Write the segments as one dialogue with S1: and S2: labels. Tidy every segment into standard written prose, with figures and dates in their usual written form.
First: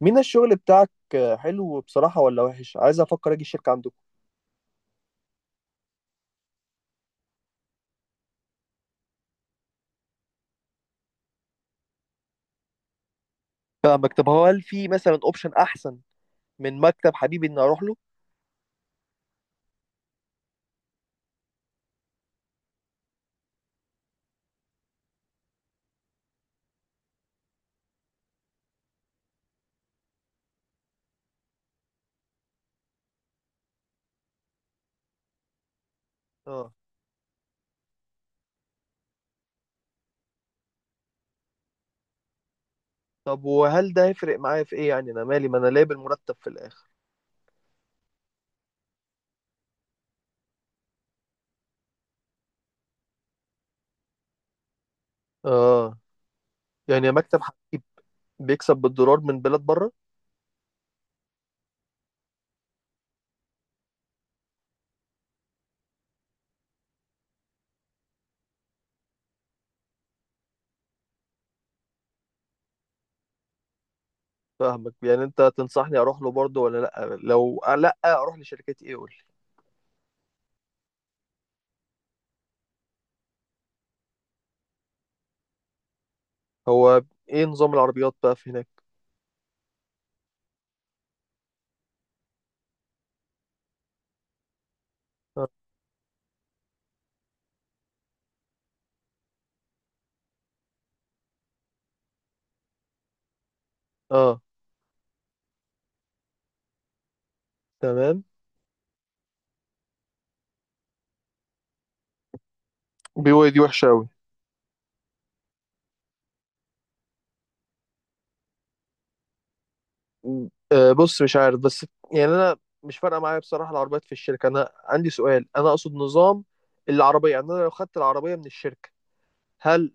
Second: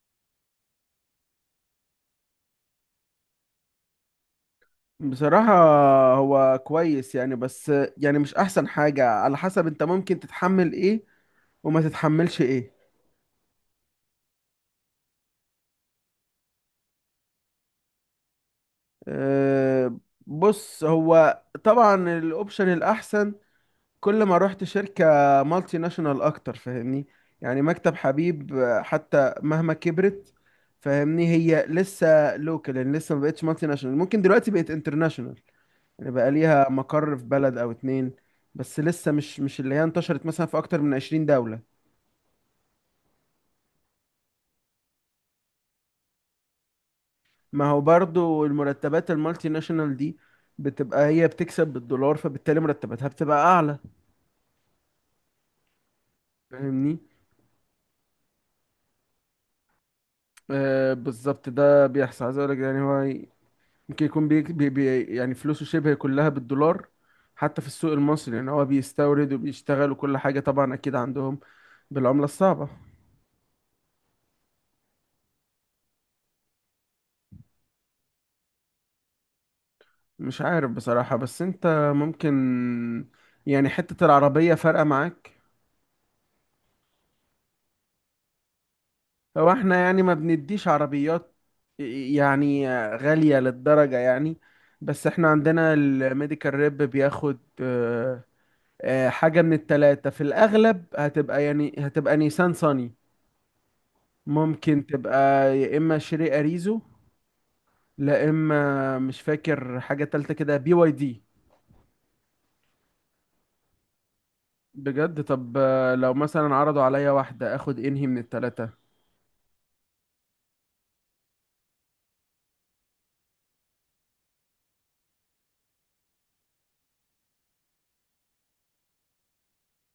S1: مين الشغل بتاعك؟ حلو بصراحة ولا وحش؟ عايز افكر اجي الشركة عندكم.
S2: بصراحة هو كويس يعني بس يعني مش أحسن حاجة على حسب أنت ممكن تتحمل إيه وما تتحملش إيه.
S1: فاهمك. طب هو، هل في مثلا اوبشن احسن من مكتب حبيبي اني اروح له؟
S2: أه بص، هو طبعا الأوبشن الأحسن. كل ما رحت شركة مالتي ناشونال أكتر فاهمني. يعني مكتب حبيب حتى مهما كبرت فاهمني، هي لسه لوكال. يعني لسه ما بقتش مالتي ناشونال، ممكن دلوقتي بقت انترناشونال، يعني بقى ليها
S1: اه.
S2: مقر في بلد أو اتنين. بس لسه مش اللي هي انتشرت مثلا في أكتر من 20 دولة.
S1: طب وهل ده هيفرق معايا في ايه؟ يعني انا مالي، ما انا لاقي بالمرتب في الاخر.
S2: ما هو برضو المرتبات المالتي ناشونال دي بتبقى هي بتكسب بالدولار، فبالتالي مرتباتها بتبقى اعلى.
S1: اه.
S2: فاهمني.
S1: يعني مكتب حبيب بيكسب بالدولار من بلاد بره؟
S2: آه بالظبط ده بيحصل. عايز اقول لك، يعني هو ممكن يكون بي بي بي، يعني فلوسه شبه كلها بالدولار، حتى في السوق المصري. يعني هو بيستورد وبيشتغل وكل حاجة، طبعا اكيد عندهم بالعملة الصعبة.
S1: فاهمك. يعني انت تنصحني اروح له برضه ولا لا؟ لو لا اروح لشركة ايه قول لي.
S2: مش عارف بصراحة، بس انت ممكن، يعني حتة العربية فارقة معاك.
S1: هو ايه نظام العربيات بقى في هناك؟
S2: هو احنا يعني ما بنديش عربيات، يعني غالية للدرجة يعني. بس احنا
S1: اه،
S2: عندنا الميديكال ريب بياخد حاجة من التلاتة. في الأغلب هتبقى، يعني هتبقى نيسان صني.
S1: آه.
S2: ممكن تبقى يا إما شيري أريزو، لا
S1: تمام.
S2: إما مش فاكر حاجة تالتة كده، بي واي دي.
S1: بي واي دي وحشة أوي.
S2: بجد؟ طب لو مثلا عرضوا عليا واحدة اخد انهي من التلاتة؟
S1: بص، مش عارف. بس يعني انا مش فارقه معايا بصراحه العربيات في الشركه، انا عندي سؤال، انا اقصد نظام العربيه. يعني انا لو خدت العربيه من الشركه، هل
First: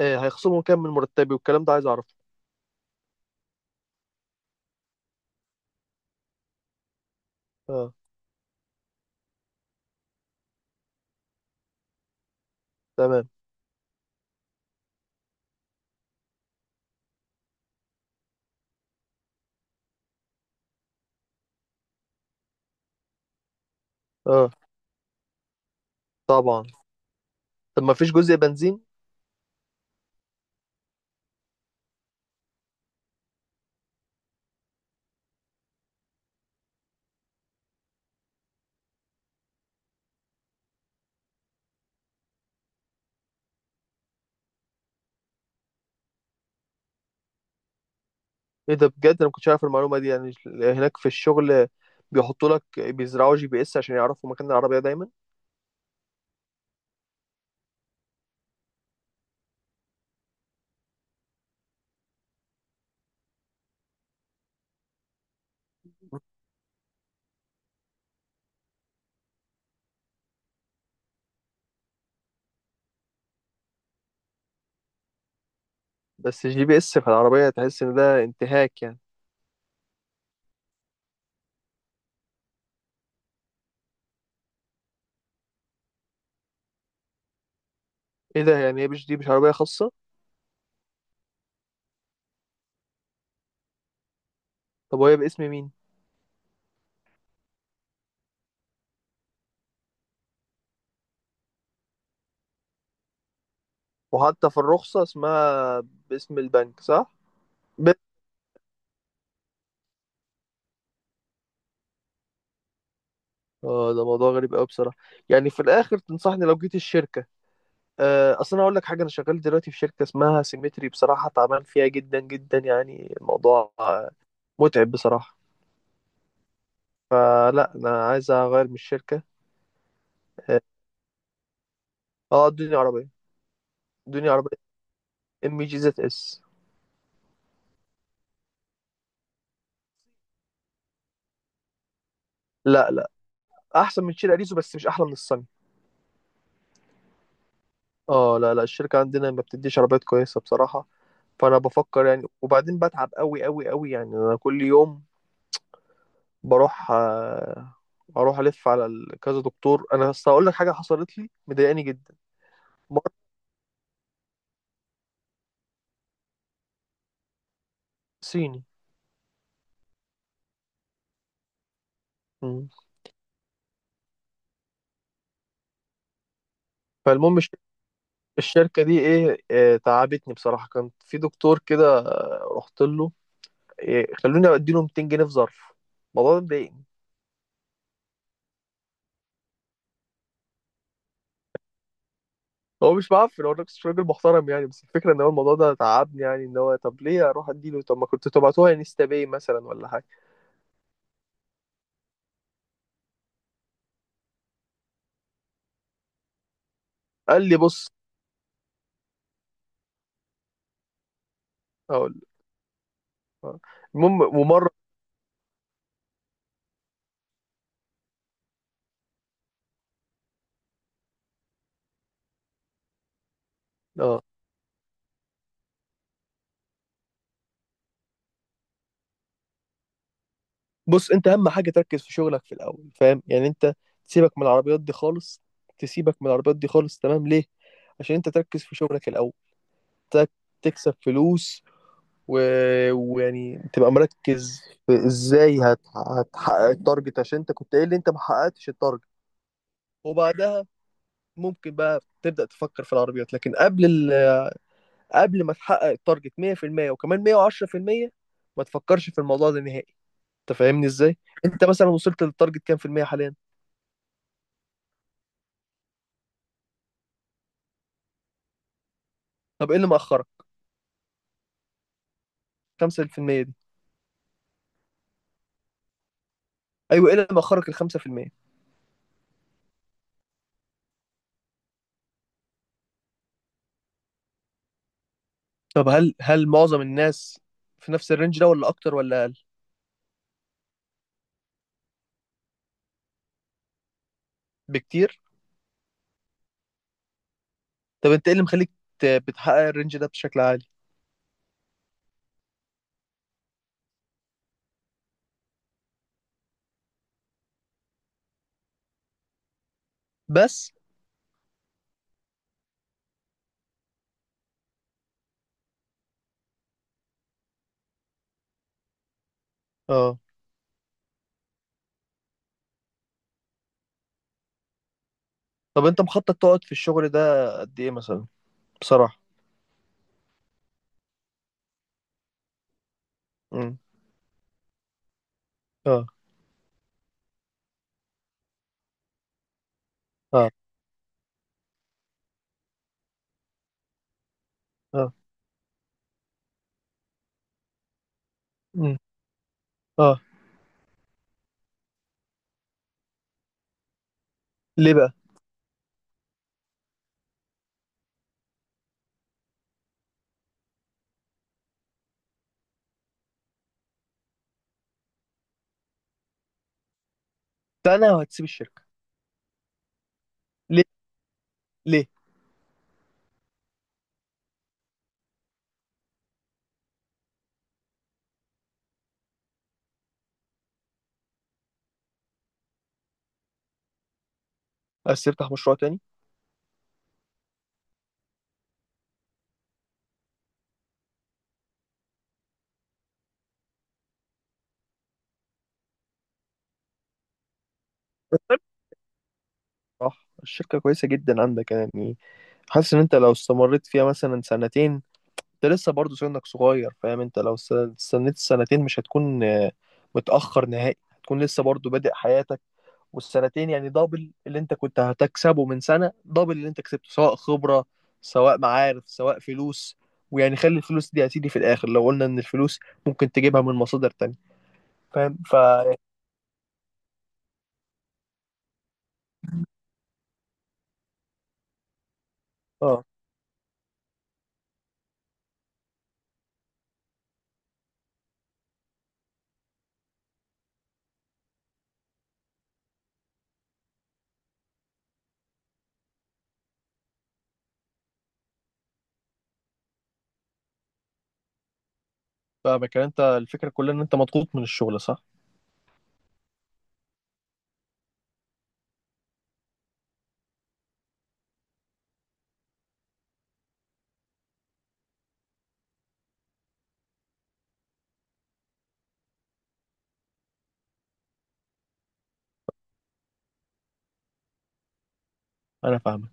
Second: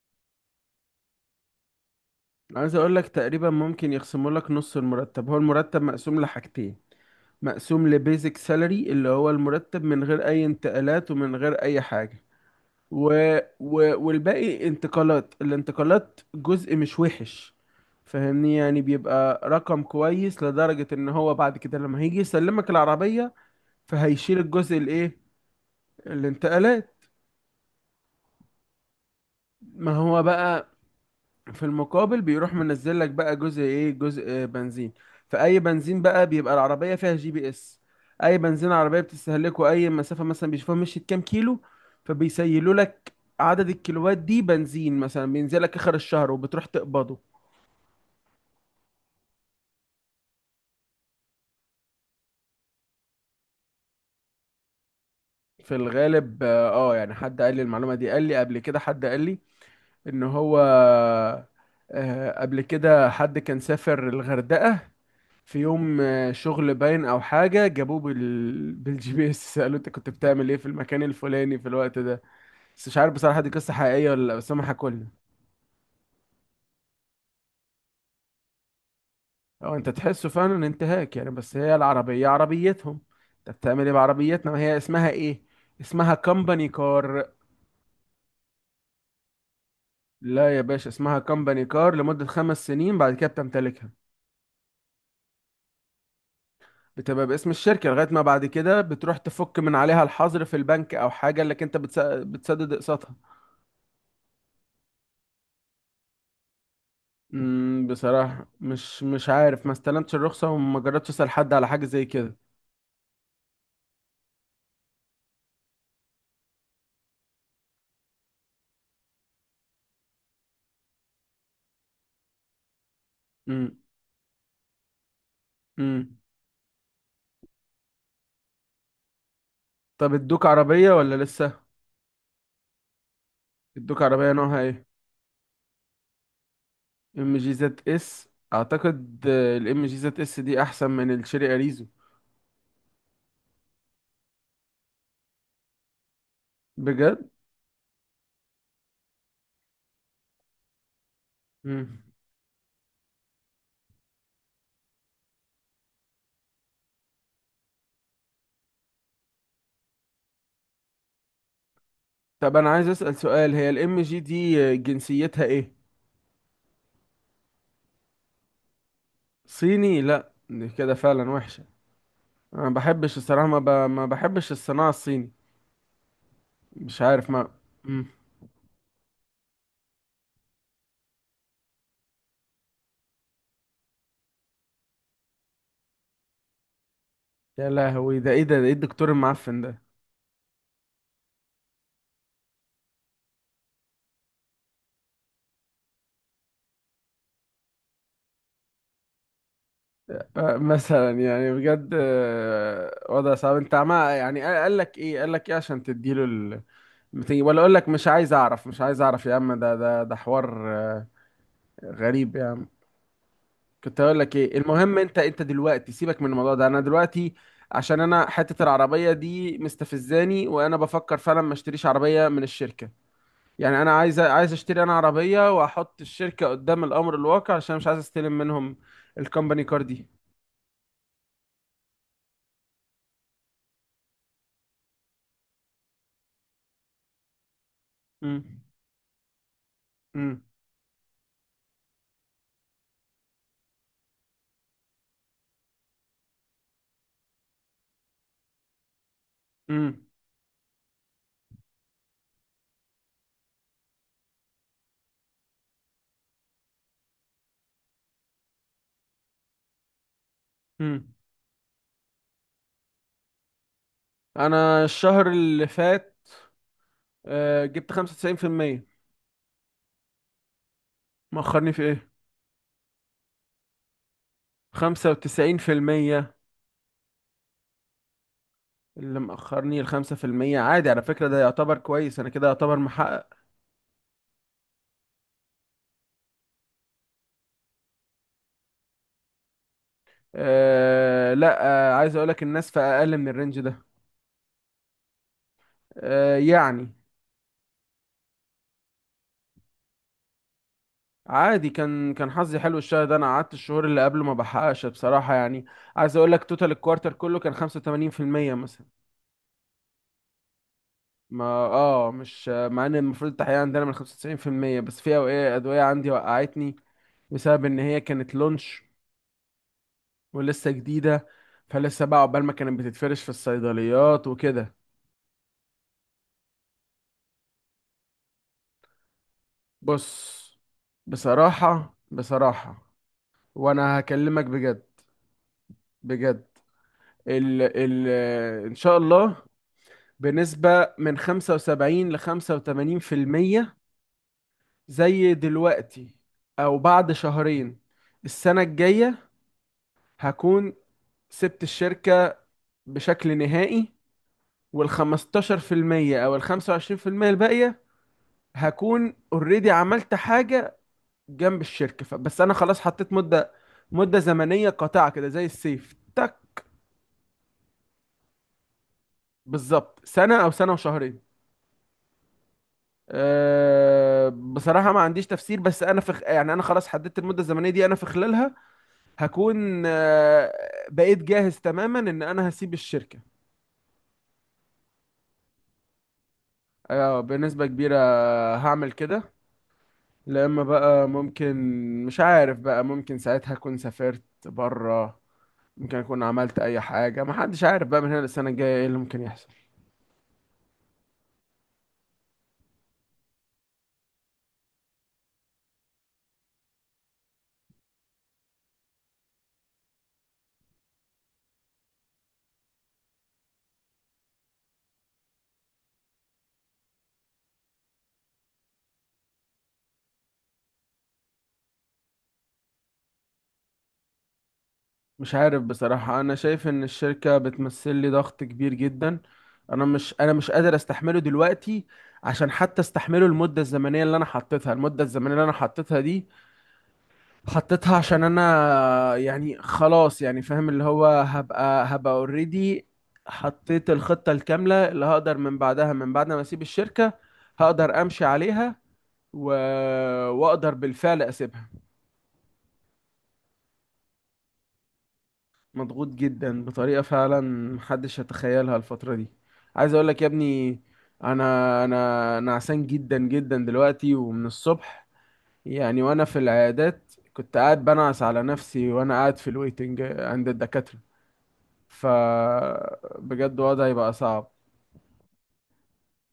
S1: هيخصموا كام من مرتبي والكلام ده عايز اعرفه؟
S2: عايز اقول لك، تقريبا ممكن يخصموا لك نص المرتب. هو المرتب مقسوم لحاجتين: مقسوم
S1: اه.
S2: لبيزك سالري اللي هو المرتب من غير اي انتقالات ومن غير اي حاجة،
S1: تمام.
S2: و... والباقي انتقالات. الانتقالات جزء مش وحش، فاهمني، يعني بيبقى رقم كويس لدرجة ان هو بعد كده لما هيجي يسلمك العربية فهيشيل
S1: اه،
S2: الجزء الايه،
S1: طبعا.
S2: الانتقالات.
S1: طب ما فيش جزء بنزين؟
S2: ما هو بقى في المقابل بيروح منزل لك بقى جزء ايه، جزء بنزين. فاي بنزين بقى، بيبقى العربيه فيها جي بي اس. اي بنزين عربيه بتستهلكه، اي مسافه مثلا بيشوفوها مشيت كام كيلو فبيسيلوا لك عدد الكيلوات دي بنزين، مثلا بينزل لك اخر الشهر وبتروح تقبضه.
S1: ايه ده بجد، انا ما كنتش عارف المعلومه دي. يعني هناك في الشغل بيحطوا لك، بيزرعوا جي بي اس عشان يعرفوا مكان العربيه دايما؟
S2: في الغالب اه، يعني حد قال لي المعلومه دي، قال لي قبل كده، حد قال لي ان هو قبل كده حد كان سافر الغردقة في يوم شغل باين او حاجة، جابوه بالجي بي اس سألوه انت كنت بتعمل ايه في المكان الفلاني في الوقت ده. بس مش عارف بصراحة دي قصة حقيقية ولا لا، بس هم حكوا لنا.
S1: بس جي بي اس في العربيه تحس ان ده انتهاك يعني.
S2: اه انت تحسه فعلا انتهاك يعني، بس هي العربية عربيتهم. انت بتعمل ايه بعربيتنا؟ هي اسمها ايه؟ اسمها كمباني كار.
S1: ايه ده؟ يعني هي مش، دي مش عربيه خاصه؟
S2: لا يا باشا، اسمها كمباني كار لمدة خمس سنين، بعد كده بتمتلكها.
S1: طب وهي باسم مين؟
S2: بتبقى باسم الشركة لغاية ما بعد كده بتروح تفك من عليها الحظر في البنك أو حاجة، اللي انت بتسدد اقساطها.
S1: وحتى في الرخصة اسمها باسم البنك صح؟ ب...
S2: بصراحة مش عارف، ما استلمتش الرخصة وما جربتش أسأل حد على حاجة زي كده.
S1: اه، ده موضوع غريب قوي بصراحة. يعني في الآخر تنصحني لو جيت الشركة؟ أصل أنا أقول لك حاجة، أنا شغال دلوقتي في شركة اسمها سيمتري، بصراحة تعبان فيها جدا جدا. يعني الموضوع
S2: امم
S1: متعب بصراحة.
S2: امم
S1: فلا، أنا عايز أغير من الشركة.
S2: طب ادوك
S1: اه.
S2: عربية ولا لسه؟
S1: آه، ادوني عربية
S2: ادوك
S1: ادوني
S2: عربية
S1: عربية
S2: نوعها ايه؟
S1: ام جي زد اس.
S2: ام جي زد اس؟ اعتقد الام جي زد اس دي احسن من الشيري اريزو.
S1: لا لا، أحسن من شير أريزو، بس مش أحلى من الصني.
S2: بجد؟
S1: اه لا لا، الشركة عندنا ما بتديش عربيات كويسة بصراحة. فانا
S2: امم
S1: بفكر يعني، وبعدين بتعب قوي قوي قوي. يعني انا كل يوم بروح، اروح الف على كذا دكتور. انا بس هقول لك حاجه حصلت لي مضايقاني جدا.
S2: طب انا عايز
S1: مرض
S2: أسأل سؤال، هي الام جي دي جنسيتها ايه؟
S1: صيني.
S2: صيني؟ لا دي كده فعلا وحشة. انا
S1: مم.
S2: ما بحبش الصراحه، ما بحبش الصناعه الصيني. مش عارف
S1: فالمهم
S2: ما. مم.
S1: الشركه دي ايه، تعبتني بصراحه. كان في دكتور كده، رحت له. إيه، خلوني اديله 200 جنيه في ظرف. الموضوع ده مضايقني.
S2: يا لهوي ده ايه؟ ده ايه الدكتور المعفن ده؟
S1: هو مش معفن، هو نفس راجل محترم يعني. بس الفكره ان هو الموضوع ده تعبني. يعني ان هو، طب ليه اروح اديله؟ طب ما كنت تبعتوها انستا باي مثلا ولا حاجه.
S2: مثلا يعني بجد وضع صعب. انت عمال يعني قال لك ايه، قال لك ايه عشان تديله ال
S1: قال لي
S2: ولا اقول
S1: بص،
S2: لك مش عايز اعرف، مش عايز اعرف يا عم، ده حوار
S1: هقول لك.
S2: غريب يا عم.
S1: آه.
S2: كنت اقول
S1: المهم،
S2: لك ايه،
S1: ومره.
S2: المهم انت انت دلوقتي سيبك من الموضوع ده، انا دلوقتي عشان انا حتة العربية دي مستفزاني، وانا بفكر فعلا ما اشتريش عربية من الشركة. يعني انا عايز،
S1: اه،
S2: عايز اشتري انا عربيه واحط الشركه قدام الامر الواقع، عشان مش عايز استلم منهم الكومباني كار دي.
S1: بص، انت اهم حاجه تركز في شغلك في الاول، فاهم؟ يعني انت تسيبك من العربيات دي خالص. تسيبك من العربيات دي خالص، تمام؟ ليه؟ عشان انت
S2: امم
S1: تركز في شغلك الاول. تك-
S2: امم
S1: تكسب فلوس و... ويعني تبقى مركز. في ازاي هتحقق التارجت، عشان انت كنت قايل لي انت ما حققتش التارجت.
S2: امم
S1: وبعدها ممكن بقى تبدأ تفكر في العربيات، لكن قبل قبل ما تحقق التارجت 100% وكمان 110%، ما تفكرش في الموضوع ده نهائي. انت فاهمني
S2: امم
S1: ازاي؟ انت مثلا وصلت للتارجت كام في المية حاليا؟
S2: انا الشهر اللي فات جبت 95%.
S1: طب ايه اللي مأخرك؟
S2: مأخرني في ايه؟
S1: 5% دي؟
S2: 95%؟
S1: ايوه، ايه اللي مأخرك ال 5%؟
S2: اللي مأخرني ال 5%؟ عادي على فكرة، ده يعتبر كويس، انا كده يعتبر محقق.
S1: طب، هل معظم الناس في نفس الرينج ده ولا اكتر ولا اقل
S2: أه لا، عايز اقولك الناس في اقل من الرينج ده.
S1: بكتير؟
S2: أه يعني
S1: طب انت ايه اللي مخليك بتحقق الرينج ده بشكل عالي؟
S2: عادي، كان كان حظي حلو الشهر ده. انا قعدت الشهور اللي قبله ما بحققش بصراحه، يعني عايز اقول لك توتال الكوارتر كله كان 85% مثلا.
S1: بس.
S2: ما اه، مش مع ان المفروض التحقيق عندنا من 95%، بس في اوقات ادويه عندي وقعتني بسبب ان هي كانت لونش
S1: اه.
S2: ولسه جديده، فلسه بقى عقبال ما كانت بتتفرش في الصيدليات وكده.
S1: طب انت مخطط تقعد في الشغل ده قد ايه مثلا، بصراحة؟
S2: بص بصراحه بصراحه،
S1: امم.
S2: وانا هكلمك بجد
S1: اه.
S2: بجد، ال ال ان شاء الله
S1: اه.
S2: بنسبة من 75 ل 85%،
S1: اه.
S2: زي دلوقتي أو بعد شهرين، السنة
S1: امم.
S2: الجاية
S1: اه.
S2: هكون سبت الشركة بشكل نهائي. وال
S1: ليه بقى؟
S2: 15% أو ال 25% الباقية هكون اوريدي عملت حاجة جنب الشركة بس أنا خلاص حطيت مدة، مدة زمنية قاطعة كده زي السيف تك.
S1: سنة وهتسيب الشركة؟
S2: بالظبط سنة أو سنة
S1: ليه؟
S2: وشهرين.
S1: ليه؟
S2: أه بصراحة ما عنديش تفسير، بس أنا يعني أنا خلاص حددت المدة الزمنية دي، أنا في خلالها هكون بقيت جاهز تماما ان انا هسيب الشركة.
S1: عايز تفتح مشروع تاني؟
S2: بنسبة كبيرة هعمل كده. لا اما بقى ممكن، مش عارف بقى، ممكن ساعتها اكون سافرت بره، ممكن اكون عملت اي حاجة. ما حدش عارف بقى من هنا للسنة الجاية ايه اللي ممكن يحصل.
S1: صح، الشركة كويسة جدا عندك يعني. حاسس ان انت لو استمريت فيها مثلا سنتين، انت لسه برضه سنك صغير، فاهم؟ انت لو استنيت السنتين مش هتكون متأخر نهائي. هتكون لسه برضه بادئ حياتك. والسنتين يعني دبل اللي انت كنت هتكسبه من سنة، دبل اللي انت كسبته، سواء خبرة سواء معارف سواء فلوس. ويعني خلي الفلوس دي هتيجي في الآخر، لو قلنا ان الفلوس ممكن تجيبها من مصادر تانية،
S2: مش
S1: فاهم؟
S2: عارف بصراحة، انا شايف ان الشركة بتمثل لي ضغط كبير جدا. انا مش، انا مش قادر استحمله دلوقتي. عشان حتى
S1: اه.
S2: استحمله المدة الزمنية اللي انا حطيتها، المدة الزمنية اللي انا حطيتها دي حطيتها عشان انا يعني خلاص، يعني فاهم اللي هو، هبقى اوريدي حطيت الخطة الكاملة اللي هقدر من بعدها، من بعد ما اسيب الشركة هقدر امشي عليها و... واقدر بالفعل اسيبها.
S1: فاهمك. يعني انت الفكرة كلها ان انت مضغوط من الشغل، صح؟
S2: مضغوط جدا بطريقة فعلا محدش يتخيلها الفترة دي. عايز اقول لك يا ابني، انا انا نعسان جدا جدا دلوقتي ومن الصبح. يعني وانا في العيادات كنت قاعد بنعس على نفسي وانا قاعد في الويتنج عند الدكاترة، فبجد وضعي بقى صعب.
S1: انا فاهمك.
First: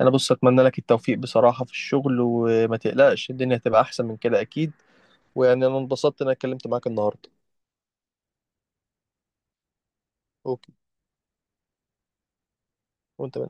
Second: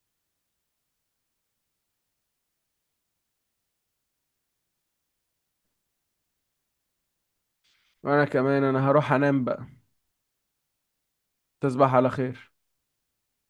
S1: انا بص، اتمنى لك التوفيق بصراحة في الشغل، وما تقلقش، الدنيا هتبقى احسن من كده اكيد. ويعني انا انبسطت ان انا اتكلمت معاك النهارده.
S2: وانا كمان انا هروح انام بقى.
S1: اوكي.
S2: تصبح على خير.
S1: وانت من